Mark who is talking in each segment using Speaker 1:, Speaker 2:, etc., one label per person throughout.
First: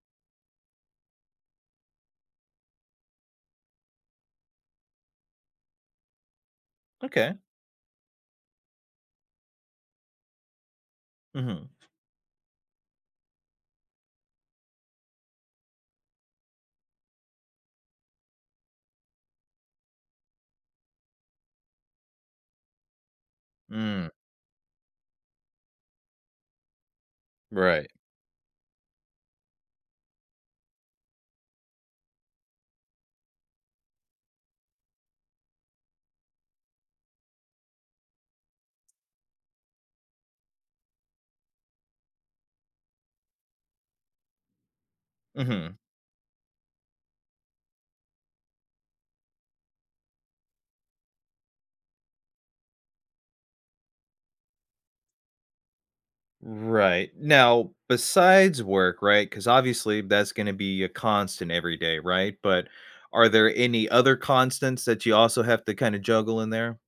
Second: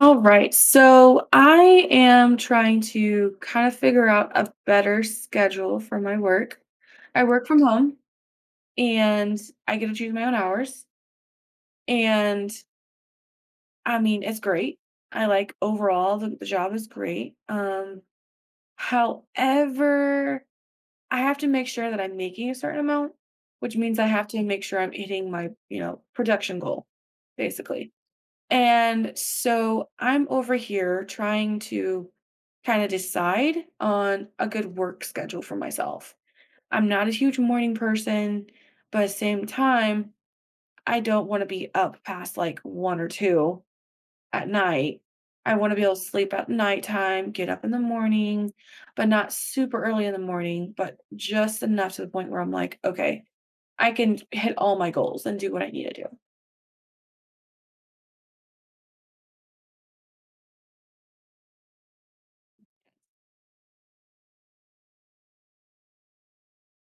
Speaker 1: All right. So I am trying to kind of figure out a better schedule for my work. I
Speaker 2: Okay.
Speaker 1: work from home and I get to choose my own hours.
Speaker 2: Mhm.
Speaker 1: And I mean, it's great. I like overall the job is great. However, I have to make sure that I'm making a certain amount, which means I
Speaker 2: Mm,
Speaker 1: have to make sure I'm hitting my production goal,
Speaker 2: right.
Speaker 1: basically. And so I'm over here trying to kind of decide on a good work schedule for myself. I'm not a huge morning person, but at the same time, I don't want to be up past like one or two at night. I want to
Speaker 2: Mhm.
Speaker 1: be able to sleep at nighttime, get up in the morning, but not super early in the morning, but just enough to the point where I'm like, okay, I can hit all my goals and do what I need to do.
Speaker 2: Right. Now, besides work, right? Because obviously that's going to be a constant every day, right? But are there any other constants that you also have to kind of juggle in there?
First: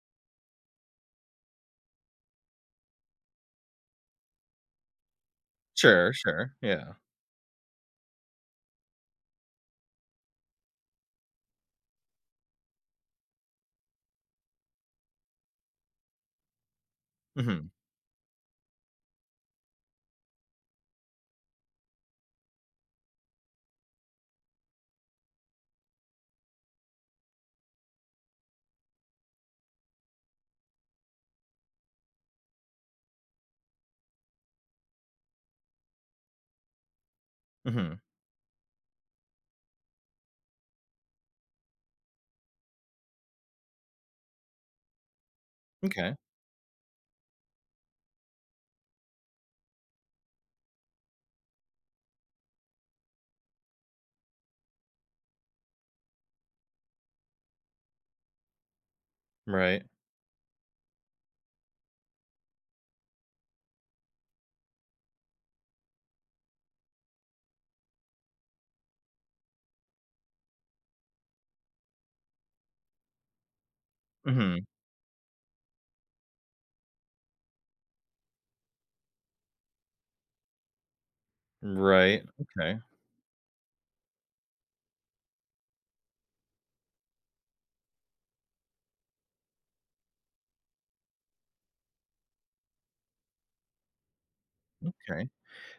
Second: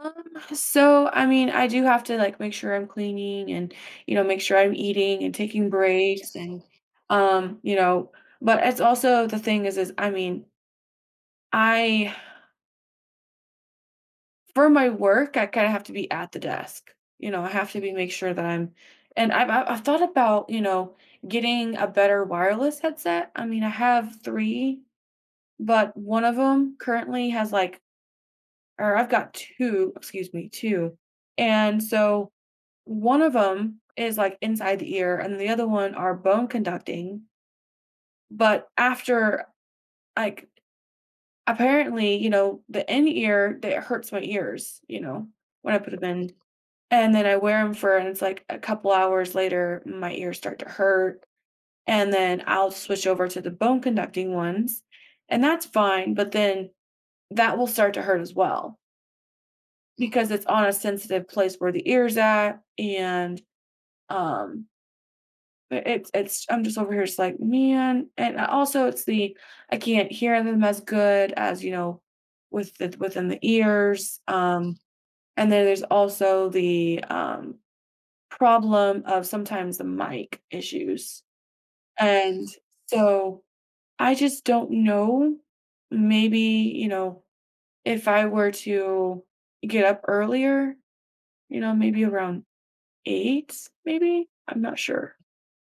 Speaker 1: Um, so I mean, I do have to like make sure I'm cleaning and make sure I'm eating and taking
Speaker 2: Sure,
Speaker 1: breaks
Speaker 2: sure.
Speaker 1: and
Speaker 2: Yeah.
Speaker 1: um, you know, but it's also the thing is I mean, I for my work, I kind of have to be at the desk. You know, I
Speaker 2: Mhm.
Speaker 1: have to be make sure that I'm, and I've thought about, you know, getting a better wireless headset. I mean, I have 3, but one of them currently has like, or I've got two, excuse me, two. And so one of them is, like, inside the ear, and the other one are bone conducting,
Speaker 2: Mhm.
Speaker 1: but after, like, apparently, the in-ear, that hurts my ears, when I put them
Speaker 2: Okay.
Speaker 1: in, and then I wear them for, and it's, like, a couple hours later, my ears start to hurt, and then I'll switch over to the bone conducting ones, and that's fine, but then that will start to hurt as well
Speaker 2: Right.
Speaker 1: because it's on a sensitive place where the ear's at. And, um, it's I'm just over here just like, "Man!" And also it's the I can't hear them as good as, with the within the ears.
Speaker 2: Mhm.
Speaker 1: And then there's also the problem of sometimes the mic issues.
Speaker 2: Right.
Speaker 1: And
Speaker 2: Okay.
Speaker 1: so I just don't know. Maybe, if I were to get up earlier, maybe around 8, maybe. I'm not sure.
Speaker 2: Okay.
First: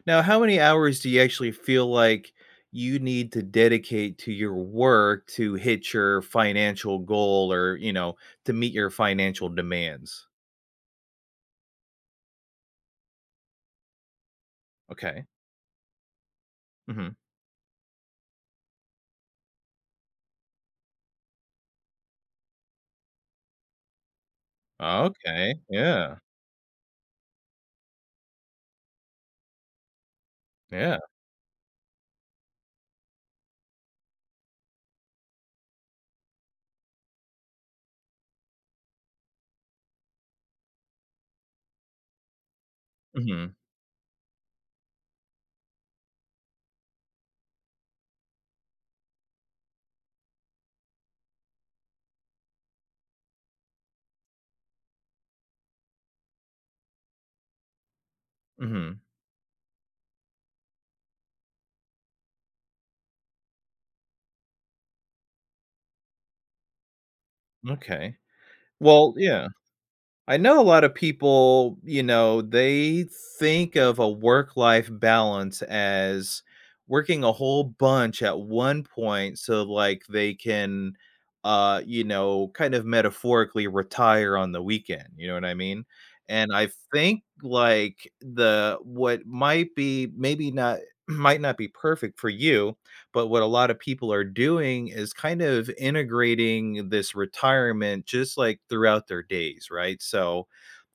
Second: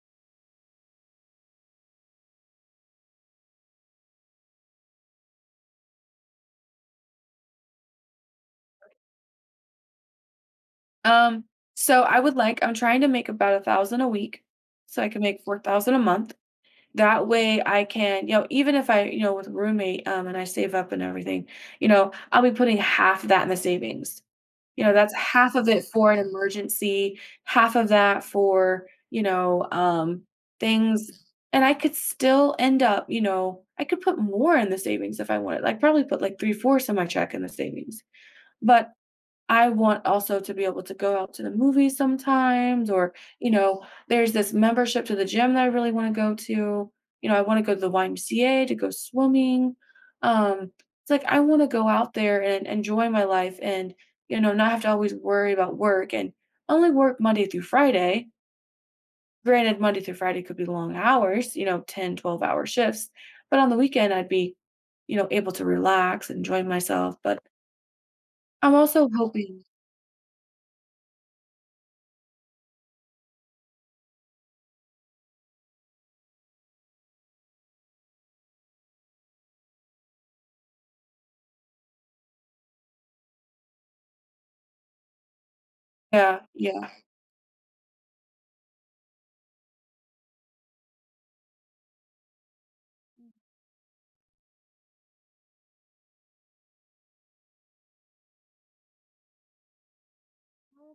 Speaker 2: Now, how many hours do you actually feel like you need to dedicate to your work to hit your financial goal or, you know, to meet your financial demands?
Speaker 1: Um, so I would like I'm trying to make about 1,000 a week, so I can
Speaker 2: Okay.
Speaker 1: make 4,000 a month.
Speaker 2: Mhm.
Speaker 1: That way I can, even if I, with a roommate, and I save up and everything, I'll be putting half of that in the savings. That's
Speaker 2: Okay.
Speaker 1: half of it for
Speaker 2: Yeah.
Speaker 1: an emergency, half of that for,
Speaker 2: Yeah.
Speaker 1: things, and I could still end up, I could put more in the savings if I wanted, like probably put like 3/4 of my check in the savings. But I want also to be able to go out to the movies sometimes, or,
Speaker 2: Mhm.
Speaker 1: there's this membership to the gym that I really want to go to. I want to go to the YMCA to go swimming. Um, it's like I want to go out there and enjoy my life and, not have to always worry about work and only work Monday through Friday.
Speaker 2: Mhm.
Speaker 1: Granted, Monday through Friday could be long hours, 10, 12 hour shifts. But on the weekend, I'd be, able to relax, enjoy myself. But
Speaker 2: Okay.
Speaker 1: I'm also
Speaker 2: Well, yeah.
Speaker 1: hoping.
Speaker 2: I know a lot of people, you know, they think of a work life balance as working a whole bunch at one point, so like they can you know, kind of metaphorically retire on the weekend, you know what I mean?
Speaker 1: Yeah,
Speaker 2: And I
Speaker 1: yeah.
Speaker 2: think like the what might be maybe not might not be perfect for you, but what a lot of people are doing is kind of integrating this retirement just like throughout their days, right? So,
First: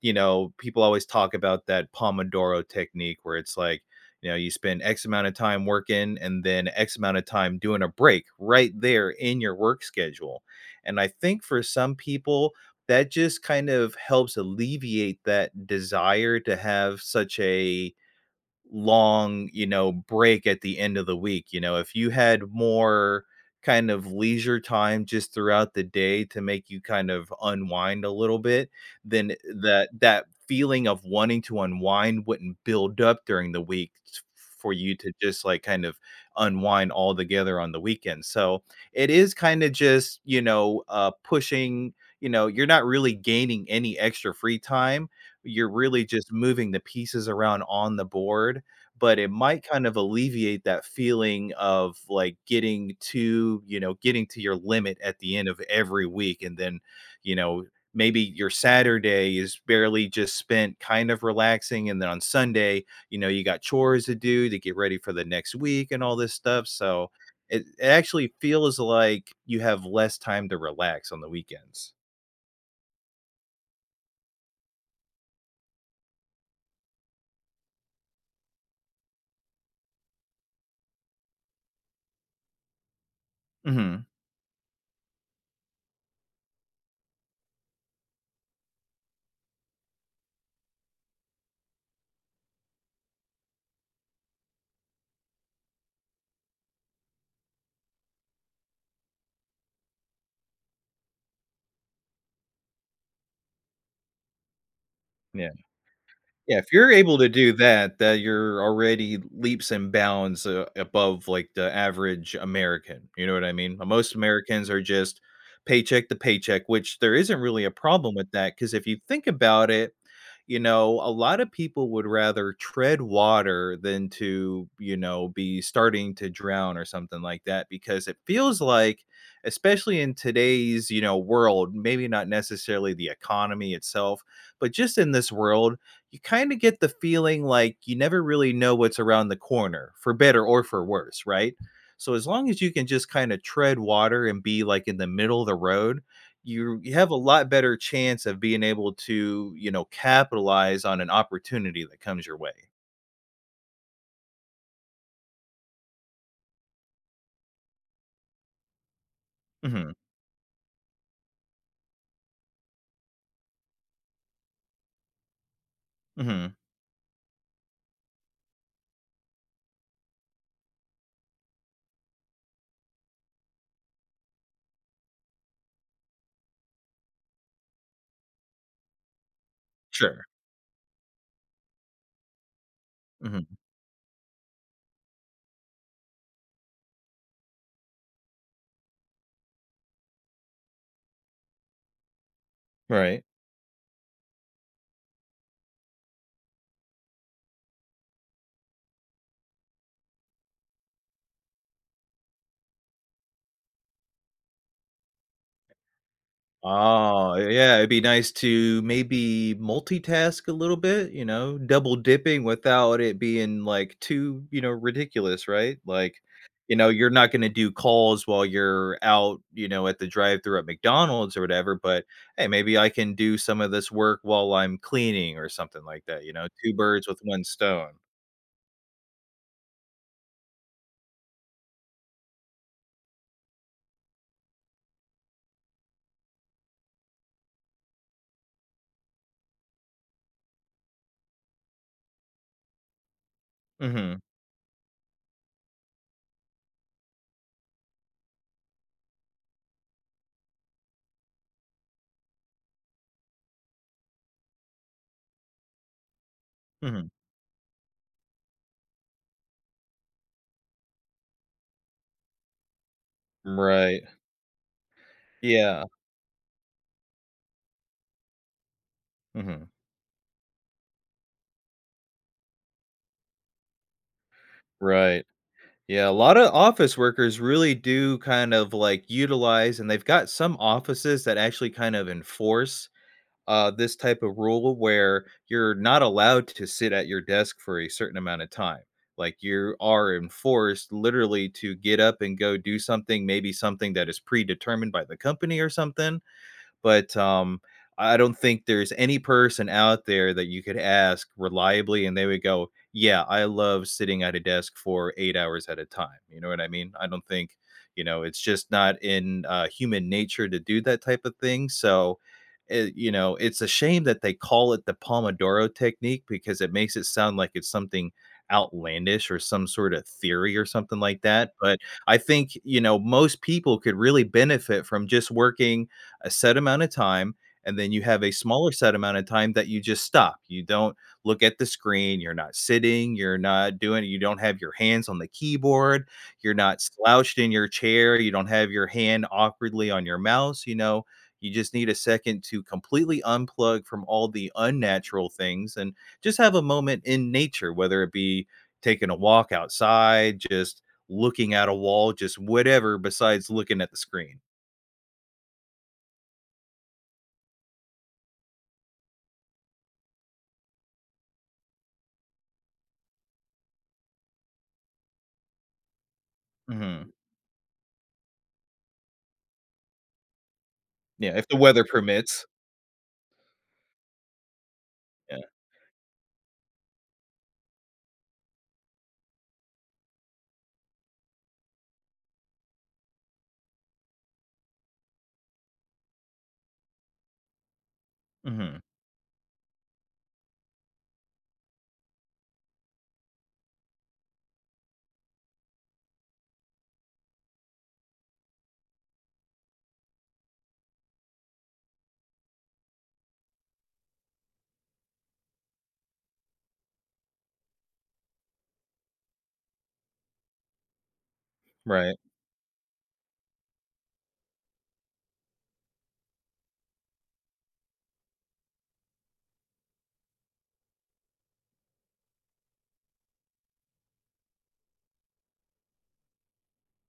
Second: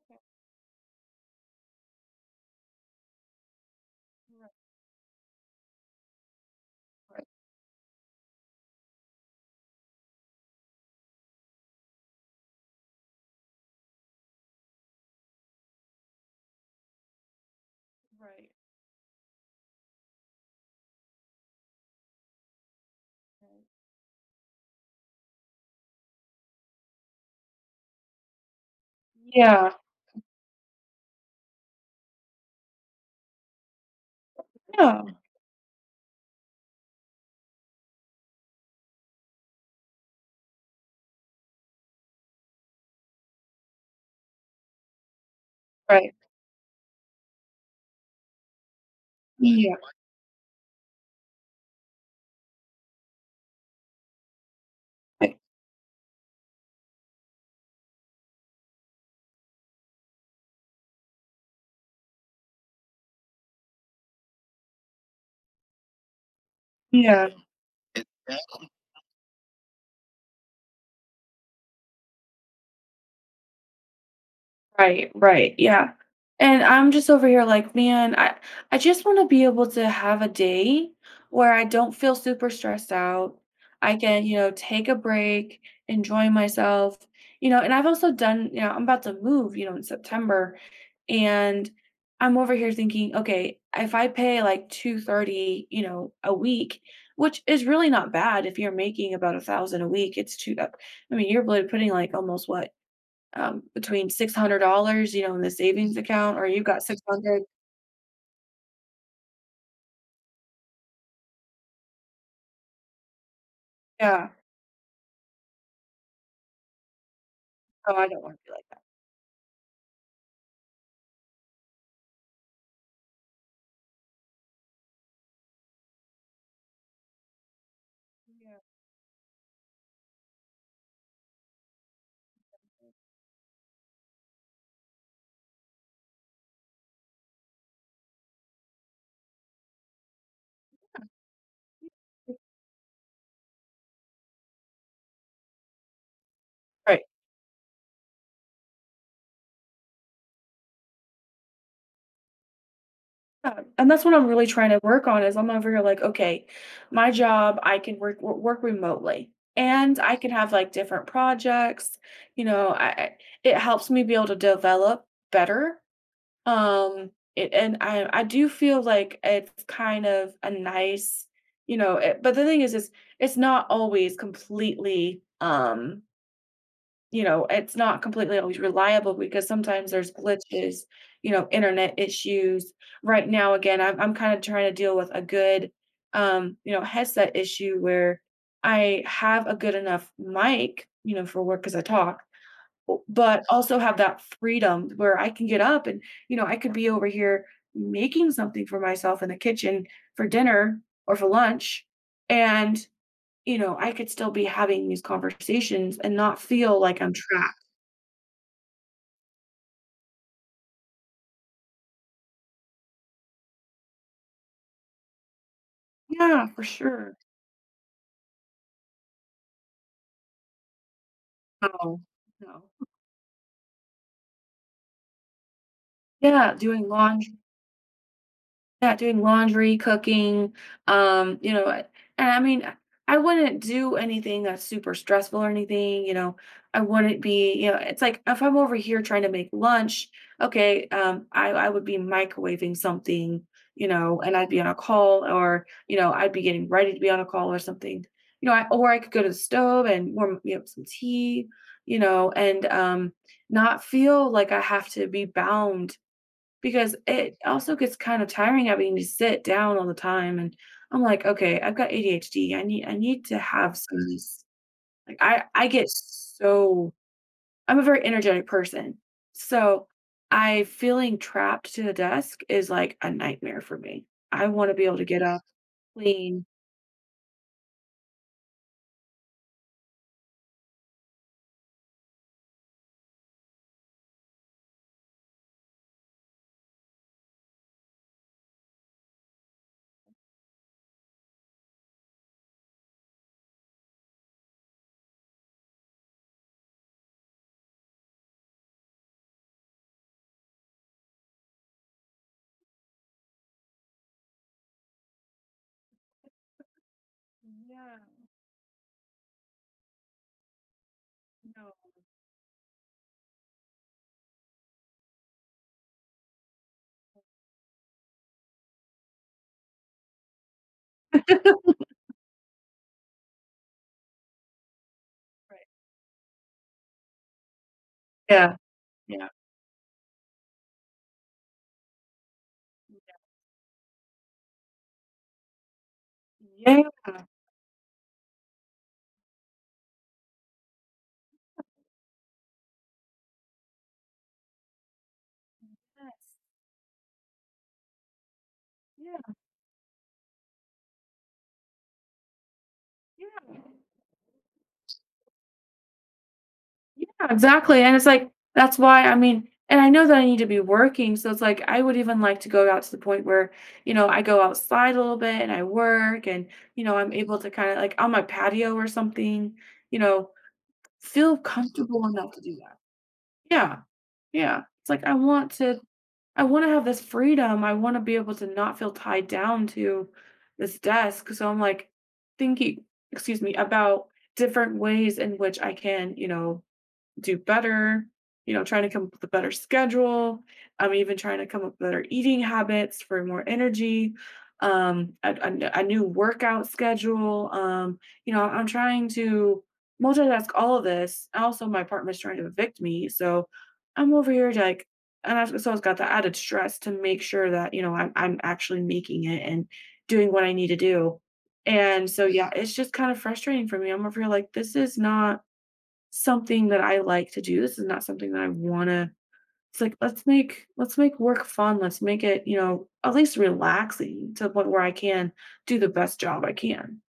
Speaker 2: you know, people always talk about that Pomodoro technique, where it's like, you know, you spend X amount of time working, and then X amount of
Speaker 1: Right,
Speaker 2: time doing a break right there in your work schedule. And I think for some people, that just kind of helps alleviate that desire to have such a
Speaker 1: right,
Speaker 2: long, you know, break at the end of the week. You know, if you had more
Speaker 1: right.
Speaker 2: kind of leisure time just throughout the day to make you kind of unwind a little bit, then
Speaker 1: Yeah,
Speaker 2: that feeling of wanting to unwind wouldn't build up during the week for you
Speaker 1: yeah,
Speaker 2: to just like kind of unwind all together on the weekend. So it is kind of just, you know, pushing, you know, you're not really gaining any extra free time, you're really
Speaker 1: right.
Speaker 2: just moving the pieces around on the board, but it might
Speaker 1: Yeah,
Speaker 2: kind of alleviate that feeling of, like, getting to you know, getting to your limit at the
Speaker 1: right,
Speaker 2: end of every week, and then, you know, maybe your Saturday is barely just spent kind of relaxing, and then on Sunday, you know, you got chores to do to get ready for the next week and all this stuff, so
Speaker 1: yeah,
Speaker 2: it actually feels like you have less time to relax on the weekends.
Speaker 1: right, right, yeah, and I'm just over here like, "Man, I just wanna be able to have a day where I don't feel super stressed out. I
Speaker 2: Mhm.
Speaker 1: can, take a break, enjoy myself," you know, and I've also done, I'm about to move, in September. And I'm over here thinking, okay, if I pay like 230, a week, which is really not bad. If you're making about 1,000 a week, it's two up. I mean, you're really putting like almost what, between $600, in the savings account, or
Speaker 2: Yeah,
Speaker 1: you've
Speaker 2: if
Speaker 1: got
Speaker 2: you're
Speaker 1: six
Speaker 2: able to
Speaker 1: hundred.
Speaker 2: do that, that you're already leaps and bounds above like the average American. You know what I mean? Most
Speaker 1: Yeah.
Speaker 2: Americans are just paycheck to paycheck, which there isn't really a
Speaker 1: Oh, I
Speaker 2: problem
Speaker 1: don't
Speaker 2: with
Speaker 1: want to be
Speaker 2: that,
Speaker 1: like
Speaker 2: because
Speaker 1: that.
Speaker 2: if you think about it, you know, a lot of people would rather tread water than to, you know, be starting to drown or something like that, because it
Speaker 1: Yeah.
Speaker 2: feels like, especially in today's, you know, world, maybe not necessarily the economy itself, but just in this world, you kind of get the feeling like you never really know what's around the corner, for better or for worse, right? So as long as you can just kind of tread water and be like in the middle of the road, you
Speaker 1: Right.
Speaker 2: have a lot better chance of being able to, you know, capitalize on an opportunity that comes your way.
Speaker 1: Yeah, and that's what I'm really trying to work on. Is I'm over here like, okay, my job, I can work remotely,
Speaker 2: Mhm,
Speaker 1: and I can have like different projects. You know, I it helps me be able to develop better.
Speaker 2: mhm,
Speaker 1: And I do feel like it's kind of a nice, but the thing is it's not always completely, it's not completely always reliable because sometimes there's
Speaker 2: sure,
Speaker 1: glitches, internet issues. Right
Speaker 2: mhm,
Speaker 1: now, again, I'm kind of trying to deal with a good, headset issue where I have a good enough mic, for work because I talk,
Speaker 2: right.
Speaker 1: but also have that freedom where I can get up and, I could be over here making something for myself in the kitchen for dinner or for lunch. And, I could still be having these conversations and not feel like I'm
Speaker 2: Oh,
Speaker 1: trapped.
Speaker 2: yeah, it'd be nice to maybe multitask a little bit, you know, double dipping without it being, like, too, you know, ridiculous, right? Like,
Speaker 1: Yeah, for
Speaker 2: you know, you're
Speaker 1: sure.
Speaker 2: not gonna do calls while you're out, you know, at the drive-through at McDonald's or whatever,
Speaker 1: No,
Speaker 2: but, "Hey,
Speaker 1: no.
Speaker 2: maybe I can do some of this work while I'm cleaning," or something like that, you know?
Speaker 1: Yeah,
Speaker 2: 2
Speaker 1: doing
Speaker 2: birds with
Speaker 1: lawn
Speaker 2: 1 stone.
Speaker 1: not doing laundry, cooking, um, you know, I- and I mean, I wouldn't do anything that's super stressful or anything. I wouldn't be, it's like if I'm over here trying to make lunch, okay, I would be microwaving something,
Speaker 2: Mhm,
Speaker 1: and I'd be on a call, or, I'd be getting ready to be on a call or something. Or I could go to the stove and warm me up some tea, you know, and not feel like I have to be bound, because
Speaker 2: mhm.
Speaker 1: it also gets kind of tiring having to sit down all the time, and I'm like, "Okay, I've got ADHD, I need to have some
Speaker 2: Right.
Speaker 1: of this." Like, I
Speaker 2: Yeah.
Speaker 1: get so I'm a very energetic person,
Speaker 2: Mhm.
Speaker 1: so I feeling trapped to the desk is, like, a nightmare for me. I wanna be able to get
Speaker 2: Right.
Speaker 1: up,
Speaker 2: Yeah, a lot
Speaker 1: clean
Speaker 2: of office workers really do kind of like utilize, and they've got some offices that actually kind of enforce this type of rule where you're not allowed to sit at your desk for a certain amount of time. Like you are enforced literally to get up and go do something, maybe something that is predetermined by the company or something, but I don't think there's any person out there that you could ask reliably, and they would go, "Yeah, I love sitting at a desk for 8 hours at a time." You know what I mean? I don't think
Speaker 1: yeah,
Speaker 2: you know it's just not in human nature to do that type of thing.
Speaker 1: no,
Speaker 2: So it, you know, it's a shame that they call it the Pomodoro technique, because it makes it sound like it's something outlandish or some sort of theory or something like that. But I think, you know, most people could really benefit from just
Speaker 1: right.
Speaker 2: working a set amount of time, and then you have a
Speaker 1: Yeah,
Speaker 2: smaller set amount of
Speaker 1: yeah.
Speaker 2: time that you just stop. You don't look at the screen, you're not sitting, you're not doing you don't have your hands on the keyboard, you're not
Speaker 1: Yeah.
Speaker 2: slouched in your chair, you don't have your hand awkwardly on your mouse, you know, you just need a second to completely unplug from all the unnatural things and just
Speaker 1: Yes,
Speaker 2: have a moment in nature, whether it be taking a
Speaker 1: yeah,
Speaker 2: walk outside, just looking at a wall, just whatever besides
Speaker 1: yeah.
Speaker 2: looking at the screen.
Speaker 1: Yeah, exactly, and it's like, that's why I mean, and I know that I need to be working, so it's like, I would even like to go out to the point where, I go outside a little bit and I work, and,
Speaker 2: Mhm.
Speaker 1: I'm able to kinda like on my patio or something, you know, feel
Speaker 2: Yeah, if the weather
Speaker 1: comfortable enough to
Speaker 2: permits.
Speaker 1: do that. Yeah. Yeah. It's like I
Speaker 2: Yeah.
Speaker 1: want to I wanna have this freedom. I wanna be able to not feel tied down to this desk. So I'm like thinking, excuse me, about different ways in which I can, do better,
Speaker 2: Mhm.
Speaker 1: trying to come up with a better schedule. I'm even trying to come up with better eating habits for more energy. A new workout schedule. I'm trying to multitask all of this. Also, my partner's trying to evict me, so I'm over here like, so it's got the added stress to make sure that I'm actually making it and doing what I need to do. And
Speaker 2: Right,
Speaker 1: so yeah, it's just kind of frustrating for me. I'm over here like, this is not something that I like to do. This is not something that I want to. It's like, let's make work fun. Let's make it, at least relaxing, to the point where I can do the best job I can.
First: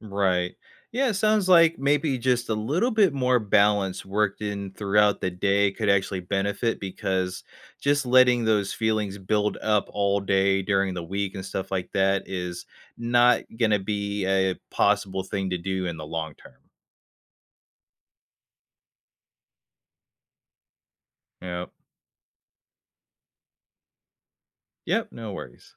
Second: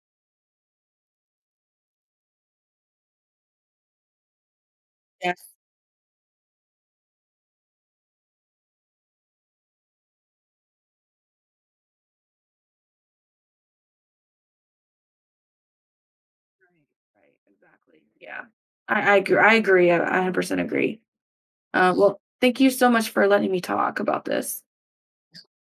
Speaker 2: right. Yeah, it sounds like maybe just a little bit more balance worked in throughout the
Speaker 1: Yes.
Speaker 2: day could actually benefit, because just letting those feelings build up all day during the week and stuff like that is not gonna be a possible thing to do in the long term.
Speaker 1: Right. Right. Exactly. Yeah, I agree. I agree. I 100% agree.
Speaker 2: Yep.
Speaker 1: Well, thank you so much for letting me talk about this.
Speaker 2: Yep, no worries.